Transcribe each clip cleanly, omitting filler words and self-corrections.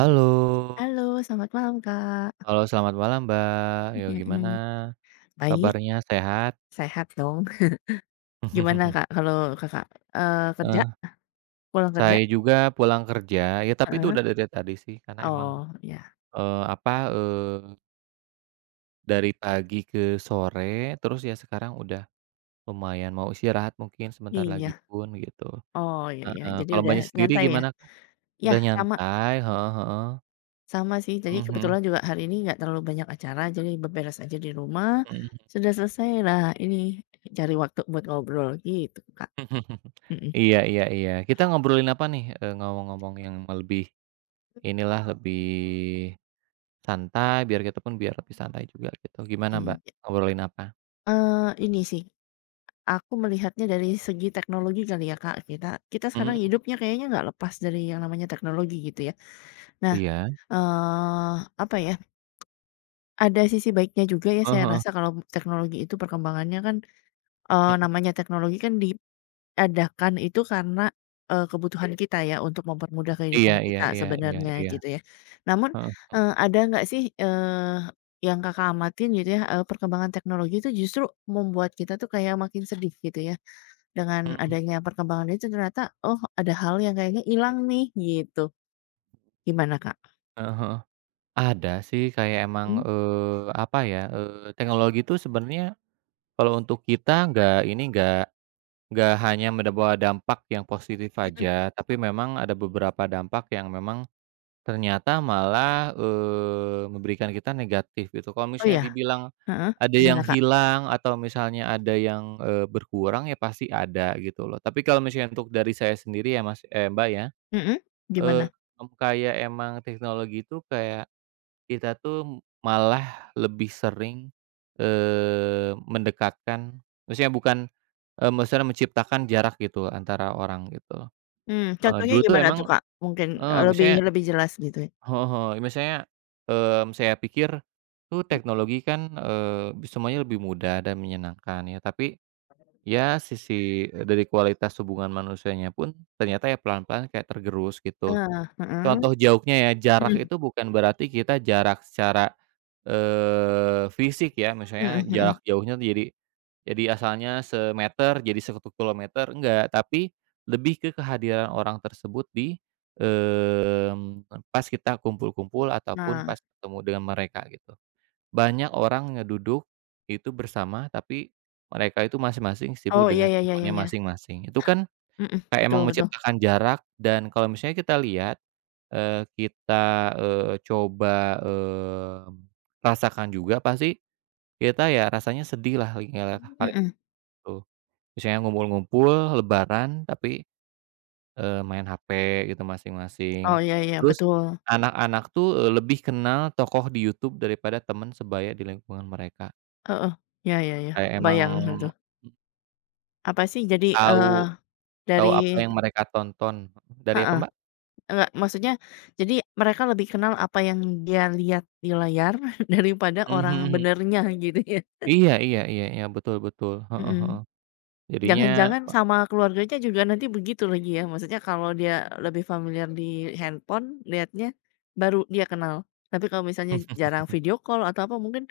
Halo, Halo, selamat malam, Kak. halo selamat malam Mbak, yo gimana Mhm. Baik, kabarnya, sehat? sehat dong. Gimana, Kak, kalau Kakak, kerja? Heeh, Pulang kerja? saya juga pulang kerja, ya tapi itu Heeh. udah dari tadi sih karena emang, Oh, ya. eee, apa, eee, dari pagi ke sore terus ya sekarang udah lumayan mau istirahat mungkin sebentar lagi Iya. pun gitu, Oh, iya ya, heeh, jadi kalau udah Mbaknya sendiri nyantai ya? gimana Kak? Ya Udah sama nyantai, heeh heeh, sama sih. Jadi mhm mhm. kebetulan juga hari ini nggak terlalu banyak acara, jadi beberes aja di rumah, sudah selesai. Lah ini cari waktu buat ngobrol gitu, Kak. Mhm. Iya iya iya, kita ngobrolin apa nih, ngomong-ngomong yang lebih inilah lebih santai, biar kita pun biar lebih santai juga gitu. Gimana Mbak, Iya, ngobrolin apa? eee, ini sih, aku melihatnya dari segi teknologi kali ya, Kak. Kita kita sekarang Mhm, hidupnya kayaknya nggak lepas dari yang namanya teknologi gitu ya. Nah, iya, eee, apa ya, ada sisi baiknya juga ya heeh saya heeh, rasa kalau teknologi itu perkembangannya kan, mhm, namanya teknologi kan diadakan itu karena, kebutuhan kita ya untuk mempermudah iya kehidupan iya kita iya iya sebenarnya iya, gitu ya. Namun, heeh, ada nggak sih, yang Kakak amatin gitu ya, perkembangan teknologi itu justru membuat kita tuh kayak makin sedih gitu ya? Dengan mhm, adanya perkembangan itu ternyata, oh ada hal yang kayaknya hilang nih gitu. Gimana, Kak? heeh heeh. Ada sih kayak emang, Mhm, eee, apa ya, eee, teknologi itu sebenarnya kalau untuk kita nggak ini, nggak hanya mendapat dampak yang positif mhm. aja, tapi memang ada beberapa dampak yang memang ternyata malah, memberikan kita negatif gitu. Kalau Oh misalnya ya? dibilang Heeh, ada gimana, yang Kak? hilang atau misalnya ada yang, berkurang ya pasti ada gitu loh. Tapi kalau misalnya untuk dari saya sendiri ya Mas eh Mbak ya, Mhm, eee, gimana? Kayak emang teknologi itu kayak kita tuh malah lebih sering, mendekatkan maksudnya bukan, maksudnya menciptakan jarak gitu antara orang gitu. Heeh, Contohnya dulu tuh gimana tuh, emang Kak? Mungkin, heeh, lebih misalnya lebih jelas gitu ya? heeh, misalnya, saya pikir tuh teknologi kan, semuanya lebih mudah dan menyenangkan ya, tapi ya sisi, dari kualitas hubungan manusianya pun ternyata ya pelan-pelan kayak tergerus gitu. Heeh, heeh. Contoh jauhnya ya, jarak Mhm, itu bukan berarti kita jarak secara, fisik ya, mhm, misalnya jarak mhm. jauhnya tuh jadi asalnya semeter jadi satu kilometer, enggak, tapi lebih ke kehadiran orang tersebut di, mmm, pas kita kumpul-kumpul ataupun Nah. pas ketemu dengan mereka gitu. Banyak orang ngeduduk itu bersama, tapi mereka itu masing-masing sibuk Oh, iya dengan iya iya iya handphone-nya iya. masing-masing. Itu kan Mhm, kayak emang betul betul. menciptakan jarak dan kalau misalnya kita lihat Eee, kita, coba, mmm, rasakan juga pasti kita ya rasanya sedih lah kali Mhm. itu. Misalnya ngumpul-ngumpul lebaran tapi, main HP gitu masing-masing. Oh, iya iya, Terus betul. anak-anak tuh, lebih kenal tokoh di YouTube daripada teman sebaya di lingkungan mereka. Heeh. Iya iya iya, Kayak emang kebayang itu. Apa sih jadi, tahu tahu dari apa yang mereka tonton. Dari apa heeh. Mbak? Enggak, maksudnya jadi mereka lebih kenal apa yang dia lihat di layar daripada Mhm orang mhm. benernya gitu ya? Iya iya iya iya, betul betul, heeh heeh. Mhm. Jadinya Jangan-jangan sama keluarganya juga nanti begitu lagi ya? Maksudnya kalau dia lebih familiar di handphone lihatnya, baru dia kenal. Tapi kalau misalnya jarang video call atau apa mungkin,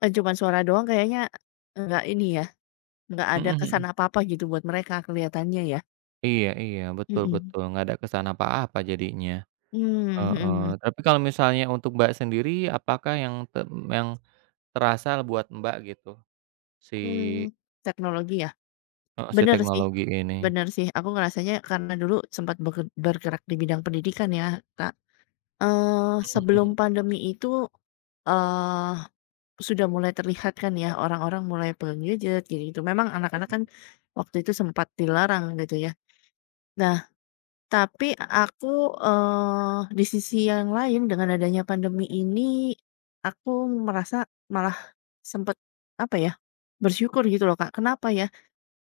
cuman suara doang kayaknya enggak ini ya, enggak ada kesan mhm. apa-apa gitu buat mereka kelihatannya ya? Iya iya, betul Mhm. betul, nggak ada kesan apa-apa jadinya. Mmm, mhm, Heeh, mhm. tapi kalau misalnya untuk Mbak sendiri, apakah yang te yang terasa buat Mbak gitu, si Mmm, teknologi ya? heeh, si Bener sih teknologi ini? bener sih, aku ngerasanya karena dulu sempat bergerak di bidang pendidikan ya, Kak. Mhm Sebelum mhm. pandemi itu, eee, sudah mulai terlihat kan ya, orang-orang mulai pegang gadget gitu-gitu. Memang anak-anak kan waktu itu sempat dilarang gitu ya. Nah, tapi aku, di sisi yang lain dengan adanya pandemi ini, aku merasa malah sempat apa ya, bersyukur gitu loh, Kak. Kenapa ya?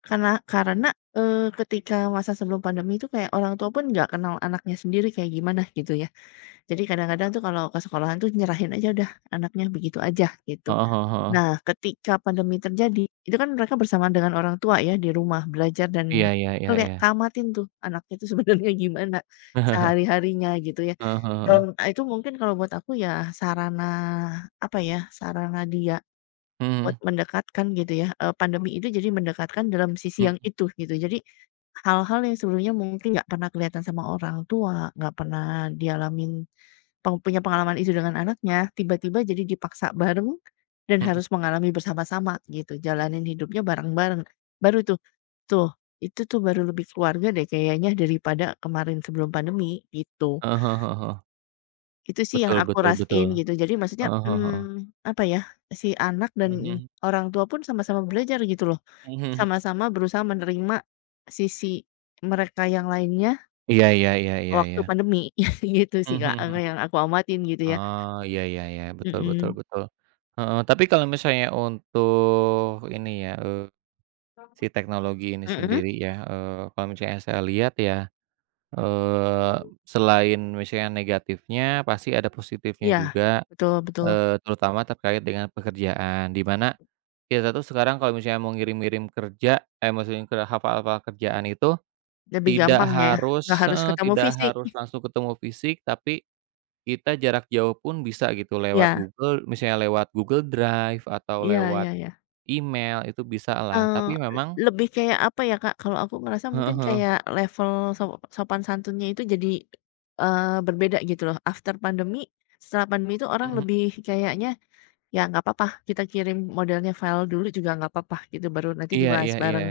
Karena, ketika masa sebelum pandemi itu kayak orang tua pun nggak kenal anaknya sendiri kayak gimana gitu ya. Jadi kadang-kadang tuh kalau ke sekolahan tuh nyerahin aja udah anaknya begitu aja gitu. Heeh heeh heeh. Nah, ketika pandemi terjadi, itu kan mereka bersamaan dengan orang tua ya di rumah belajar Iya dan iya iya iya. kamatin tuh anaknya itu sebenarnya gimana sehari-harinya gitu ya. Heeh heeh heeh. Dan, itu mungkin kalau buat aku ya sarana apa ya, sarana dia buat Mhm, mendekatkan gitu ya, pandemi itu jadi mendekatkan dalam sisi yang mhm, itu gitu. Jadi, hal-hal yang sebelumnya mungkin nggak pernah kelihatan sama orang tua, nggak pernah dialamin punya pengalaman itu dengan anaknya, tiba-tiba jadi dipaksa bareng dan mhm. harus mengalami bersama-sama gitu, jalanin hidupnya bareng-bareng. Baru tuh, tuh, itu tuh baru lebih keluarga deh kayaknya daripada kemarin sebelum pandemi, gitu. Heeh heeh heeh heeh. Itu sih yang Betul aku betul betul. rasain gitu. Jadi maksudnya, Heeh heeh heeh. Apa ya, si anak Mhm dan mhm. orang tua pun sama-sama belajar gitu loh. Mhm mhm. Sama-sama berusaha menerima sisi mereka yang lainnya Iya iya iya iya waktu iya. pandemi, gitu sih, Mhm Kak, mhm. yang aku amatin gitu ya. Oh, iya iya iya, betul betul Mhm. betul. Heeh, tapi kalau misalnya untuk ini ya, si teknologi ini Mhm? sendiri ya, kalau misalnya saya lihat ya, eee, selain misalnya negatifnya pasti ada positifnya Iya, juga, betul betul. Terutama terkait dengan pekerjaan. Di mana kita tuh sekarang kalau misalnya mau ngirim-ngirim kerja, eh, maksudnya ke hafal-hafal kerjaan itu Lebih tidak gampang ya, nggak harus harus heeh, ketemu tidak fisik. harus langsung ketemu fisik, tapi kita jarak jauh pun bisa gitu lewat Iya, Google misalnya lewat Google Drive atau iya lewat iya iya. email itu bisalah Eee, tapi memang lebih kayak apa ya, Kak, kalau aku ngerasa mungkin heeh heeh, kayak level sop sopan santunnya itu jadi, berbeda gitu loh. After pandemi, setelah pandemi itu orang mhm, lebih kayaknya, "Ya nggak papa, kita kirim modelnya file dulu juga nggak papa," gitu, baru nanti iya dibahas iya iya, bareng.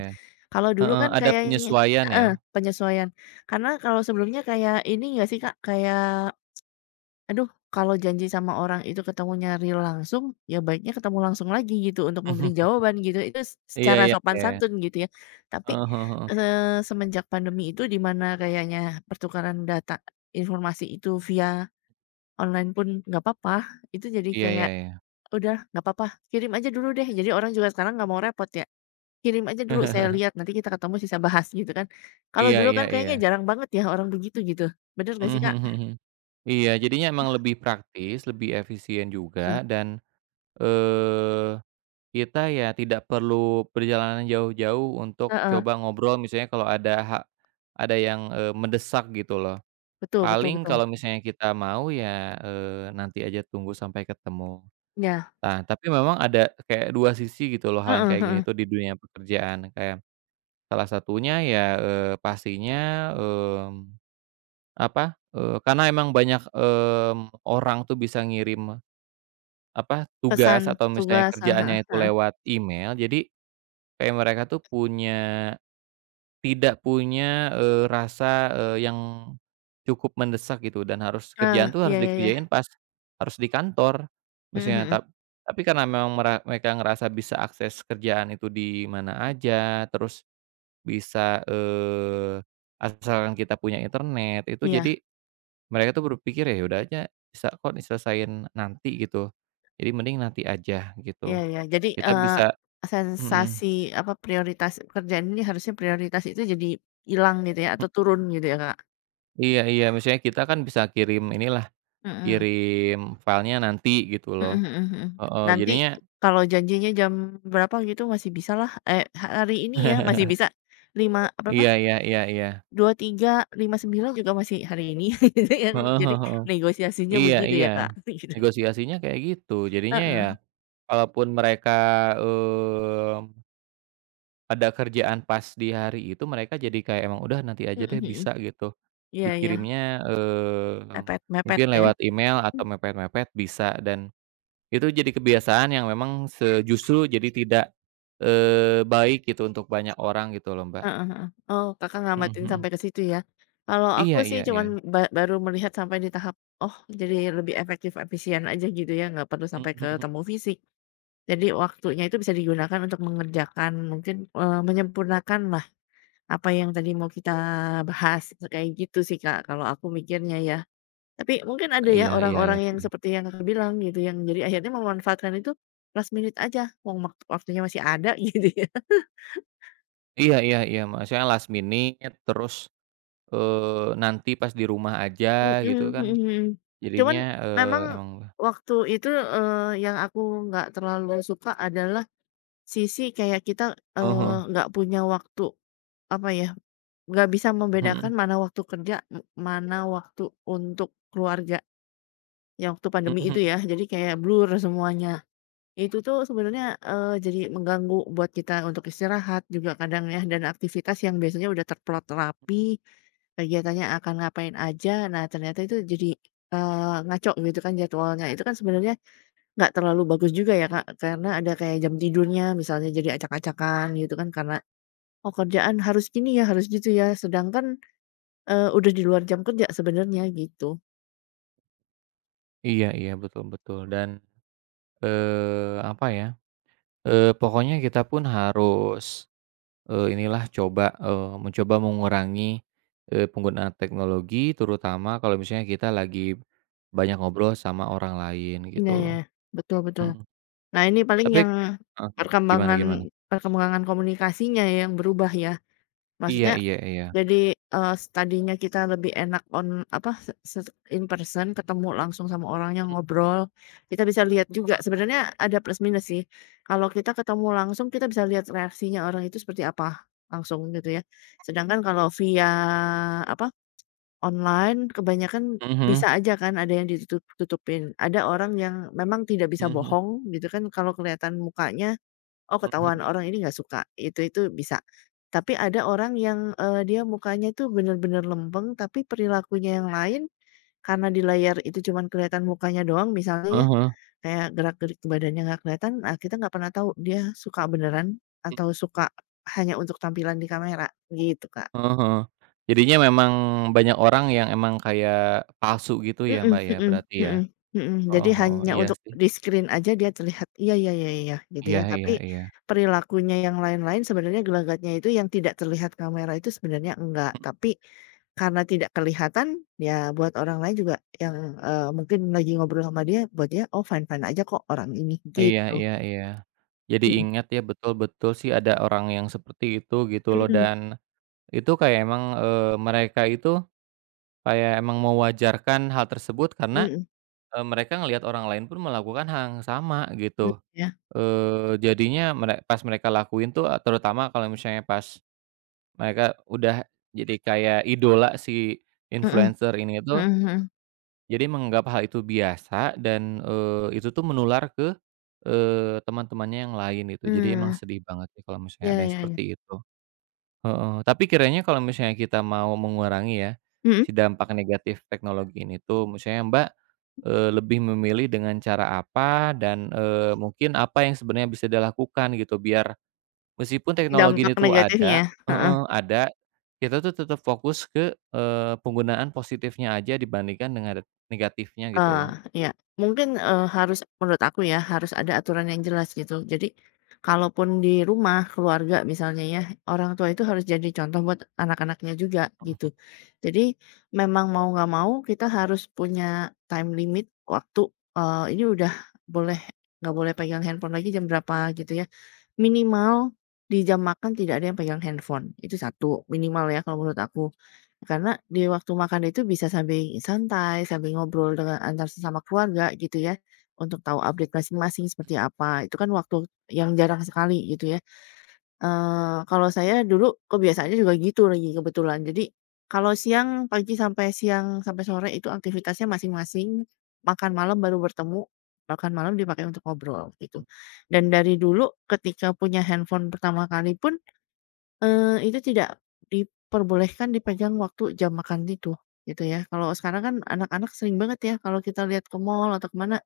Kalau dulu heeh, kan ada kayaknya penyesuaian ya. heeh, penyesuaian. Karena kalau sebelumnya kayak ini nggak sih, Kak, kayak aduh, kalau janji sama orang itu ketemunya real langsung, ya baiknya ketemu langsung lagi gitu untuk memberi jawaban gitu, itu s Iya secara iya sopan iya, santun gitu ya. Tapi, heeh heeh heeh, semenjak pandemi itu di mana kayaknya pertukaran data informasi itu via online pun nggak apa-apa itu jadi iya iya kayak, iya. "Udah nggak apa-apa kirim aja dulu deh." Jadi orang juga sekarang nggak mau repot ya, "Kirim aja dulu saya lihat, nanti kita ketemu sisa bahas," gitu kan. Kalau Iya dulu iya kan iya, kayaknya jarang banget ya orang begitu gitu, bener nggak sih, mhm Kak? mhm mhm. Iya jadinya emang lebih praktis, lebih efisien juga Heeh, dan, eee kita ya tidak perlu perjalanan jauh-jauh untuk heeh, coba ngobrol misalnya kalau ada ha ada yang, mendesak gitu loh. betul betul Paling betul, kalau misalnya kita mau ya, nanti aja tunggu sampai ketemu. ya, Nah, tapi memang ada kayak 2 sisi gitu loh hal yang heeh, kayak gini heeh, tuh di dunia pekerjaan. Kayak salah satunya ya, eee, pastinya, mmm, apa, eee, karena emang banyak, orang tuh bisa ngirim apa, pesan tugas atau misalnya tugas, kerjaannya heeh, itu heeh. lewat email, jadi kayak mereka tuh punya tidak punya, rasa, yang cukup mendesak gitu dan harus Ah, kerjaan tuh harus iya iya iya, dikerjain pas harus di kantor mhm, misalnya mhm, tap tapi karena memang mera mereka ngerasa bisa akses kerjaan itu di mana aja, terus bisa, asalkan kita punya internet, itu iya jadi mereka tuh berpikir, "Ya udah aja bisa kok diselesain nanti," gitu. Jadi mending nanti aja iya gitu. iya. Jadi, Kita bisa mhm. sensasi apa, prioritas pekerjaan ini harusnya prioritas itu jadi hilang gitu ya, atau turun gitu ya, Kak? Iya iya, maksudnya kita kan bisa kirim inilah, Mhm, kirim filenya nanti gitu mhm, loh. mhm, mhm. Mhm. Heeh, Nanti jadinya kalau janjinya jam berapa gitu masih bisalah, eh, hari ini ya, masih bisa, lima iya berapa, iya iya iya. dua tiga lima sembilan juga masih hari ini gitu ya. Heeh Jadi heeh heeh. negosiasinya Iya begitu iya, ya, Kak? Gitu. negosiasinya kayak gitu. Jadinya ya Heeh, kalaupun mereka, mmm, ada kerjaan pas di hari itu, mereka jadi kayak emang udah nanti aja mhm, deh mhm, bisa gitu. iya iya. Dikirimnya, mmm, Mepet mepet mungkin ya? lewat email atau mepet-mepet bisa dan itu jadi kebiasaan yang memang se justru jadi tidak, baik gitu untuk banyak orang gitu loh, Mbak. Heeh, heeh. Oh, Kakak Mhm ngamatin mhm. sampai ke situ ya? Kalau aku Iya sih iya iya. cuman baru melihat sampai di tahap, oh jadi lebih efektif efisien aja gitu ya, nggak perlu Mhm sampai mhm. ketemu fisik. Jadi waktunya itu bisa digunakan untuk mengerjakan mungkin, menyempurnakan lah apa yang tadi mau kita bahas, kayak gitu sih, Kak, kalau aku mikirnya ya. Tapi mungkin ada ya Iya iya orang-orang iya yang sih. seperti yang Kakak bilang gitu, yang jadi akhirnya memanfaatkan itu last minute aja, wong wak waktunya masih ada gitu ya. Iya iya iya, maksudnya last minute terus, nanti pas di rumah aja Mhm, gitu kan mhm, mhm. Cuman jadinya, memang emang waktu itu, yang aku nggak terlalu suka adalah sisi kayak kita, heeh. nggak punya waktu, apa ya, nggak bisa Mhm. membedakan mana waktu kerja, mana waktu untuk keluarga, yang waktu Mhm pandemi itu mhm. ya. Jadi kayak blur semuanya. Itu tuh sebenarnya, jadi mengganggu buat kita untuk istirahat juga kadang ya, dan aktivitas yang biasanya udah terplot rapi, kegiatannya akan ngapain aja, nah ternyata itu jadi, ngaco gitu kan jadwalnya. Itu kan sebenarnya nggak terlalu bagus juga ya, Kak, karena ada kayak jam tidurnya misalnya jadi acak-acakan gitu kan karena, "Oh kerjaan harus gini ya, harus gitu ya," sedangkan, udah di luar jam kerja sebenarnya gitu. Iya iya, betul betul dan, eee, apa ya, eee, pokoknya kita pun harus inilah coba, mencoba mengurangi, penggunaan teknologi terutama kalau misalnya kita lagi banyak ngobrol sama orang lain Iya gitu ya, loh, betul betul. mhm, Nah, ini paling tapi yang heeh, gimana perkembangan gimana? perkembangan komunikasinya ya yang berubah ya. Iya Maksudnya iya iya, jadi, tadinya kita lebih enak on apa, se se in person ketemu langsung sama orangnya, mhm ngobrol, kita bisa lihat juga sebenarnya ada plus minus sih. Kalau kita ketemu langsung kita bisa lihat reaksinya orang itu seperti apa, langsung gitu ya. Sedangkan kalau via apa, online kebanyakan mhm bisa aja kan ada yang ditutup-tutupin. Ada orang yang memang tidak bisa mhm bohong gitu kan kalau kelihatan mukanya, oh ketahuan mhm, orang ini nggak suka, itu bisa. Tapi ada orang yang, dia mukanya tuh bener-bener lempeng tapi perilakunya yang lain, karena di layar itu cuman kelihatan mukanya doang misalnya ya, heeh kayak gerak-gerik badannya nggak kelihatan, nah kita nggak pernah tahu dia suka beneran atau suka hanya untuk tampilan di kamera, gitu, Kak. jadinya memang banyak orang yang emang kayak palsu gitu ya, Mhm, Mbak, ya mhm, berarti ya? mhm, mhm, Oh jadi heeh, hanya iya untuk sih, di screen aja dia terlihat, iya iya iya iya, gitu iya ya, tapi iya iya. perilakunya yang lain-lain sebenarnya gelagatnya itu yang tidak terlihat kamera itu sebenarnya enggak, tapi karena tidak kelihatan, ya buat orang lain juga yang, mungkin lagi ngobrol sama dia, buat dia, "Oh fine-fine aja kok orang ini," Iya gitu. iya iya. Jadi Mhm, ingat ya, betul-betul sih ada orang yang seperti itu gitu loh mhm, dan itu kayak emang, mereka itu kayak emang mewajarkan hal tersebut karena, mhm, mereka ngelihat orang lain pun melakukan hal yang sama gitu. iya, Jadinya mere pas mereka lakuin tuh, terutama kalau misalnya pas mereka udah jadi kayak idola si heeh, influencer ini itu mhm, mhm, jadi menganggap hal itu biasa dan, itu tuh menular ke, teman-temannya yang lain gitu. Jadi emang mmm, sedih banget sih kalau ya misalnya ada ya yang ya, seperti itu. Heeh, tapi kiranya kalau misalnya kita mau mengurangi ya, mhm, si dampak negatif teknologi ini tuh misalnya Mbak, lebih memilih dengan cara apa dan, mungkin apa yang sebenarnya bisa dilakukan gitu biar meskipun teknologi ini dampak tuh ada negatifnya? Heeh. heeh, ada, kita tuh tetap fokus ke, penggunaan positifnya aja dibandingkan dengan negatifnya gitu Eee, loh. ya mungkin, harus menurut aku ya, harus ada aturan yang jelas gitu. Jadi, kalaupun di rumah, keluarga misalnya ya, orang tua itu harus jadi contoh buat anak-anaknya juga, gitu. Jadi, memang mau nggak mau kita harus punya time limit waktu, ini udah boleh nggak boleh pegang handphone lagi jam berapa gitu ya. Minimal di jam makan tidak ada yang pegang handphone, itu satu, minimal ya kalau menurut aku. Karena di waktu makan itu bisa sambil santai, sambil ngobrol dengan antar sesama keluarga gitu ya, untuk tahu update masing-masing seperti apa, itu kan waktu yang jarang sekali gitu ya. Kalau saya dulu kebiasaannya juga gitu lagi kebetulan. Jadi, kalau siang pagi sampai siang sampai sore itu aktivitasnya masing-masing, makan malam baru bertemu, makan malam dipakai untuk ngobrol gitu. Dan dari dulu ketika punya handphone pertama kali pun, itu tidak diperbolehkan dipegang waktu jam makan itu, gitu ya. Kalau sekarang kan anak-anak sering banget ya kalau kita lihat ke mall atau ke mana,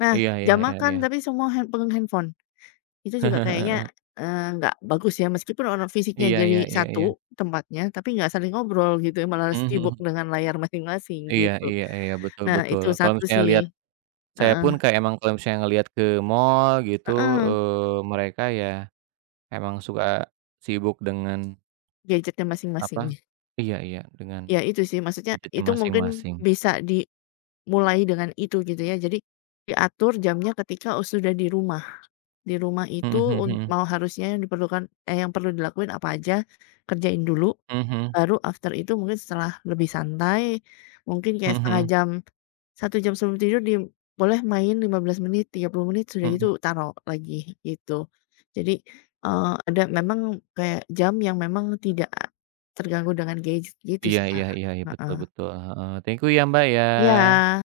nah Iya iya jam iya iya. makan tapi semua pegang handphone. Itu juga kayaknya, nggak bagus ya, meskipun orang fisiknya Iya iya jadi iya iya. satu tempatnya, tapi nggak saling ngobrol gitu ya, malah Mhm sibuk mhm. dengan layar masing-masing Iya gitu. iya iya, betul Nah, betul. itu Kalau satu misalnya lihat sih, saya heeh, pun kayak emang kalau misalnya ngelihat ke mall gitu, heeh, mereka ya emang suka sibuk dengan gadgetnya apa masing-masing. iya iya, dengan Ya itu sih, maksudnya gadgetnya itu mungkin masing-masing. bisa dimulai dengan itu gitu ya, jadi diatur jamnya ketika sudah di rumah. Di rumah itu Mhm mhm mhm. mau harusnya yang diperlukan eh, yang perlu dilakuin apa aja, kerjain dulu, Mhm mhm. baru after itu mungkin setelah lebih santai, mungkin kayak setengah jam 1 jam sebelum tidur di boleh main 15 menit, 30 menit, sudah Mhm mhm. gitu taruh lagi, gitu. Jadi, ada memang kayak jam yang memang tidak terganggu dengan gadget gitu Iya sih, iya Kak. iya iya, betul Heeh. betul, heeh. Thank you ya, Mbak, ya. Iya.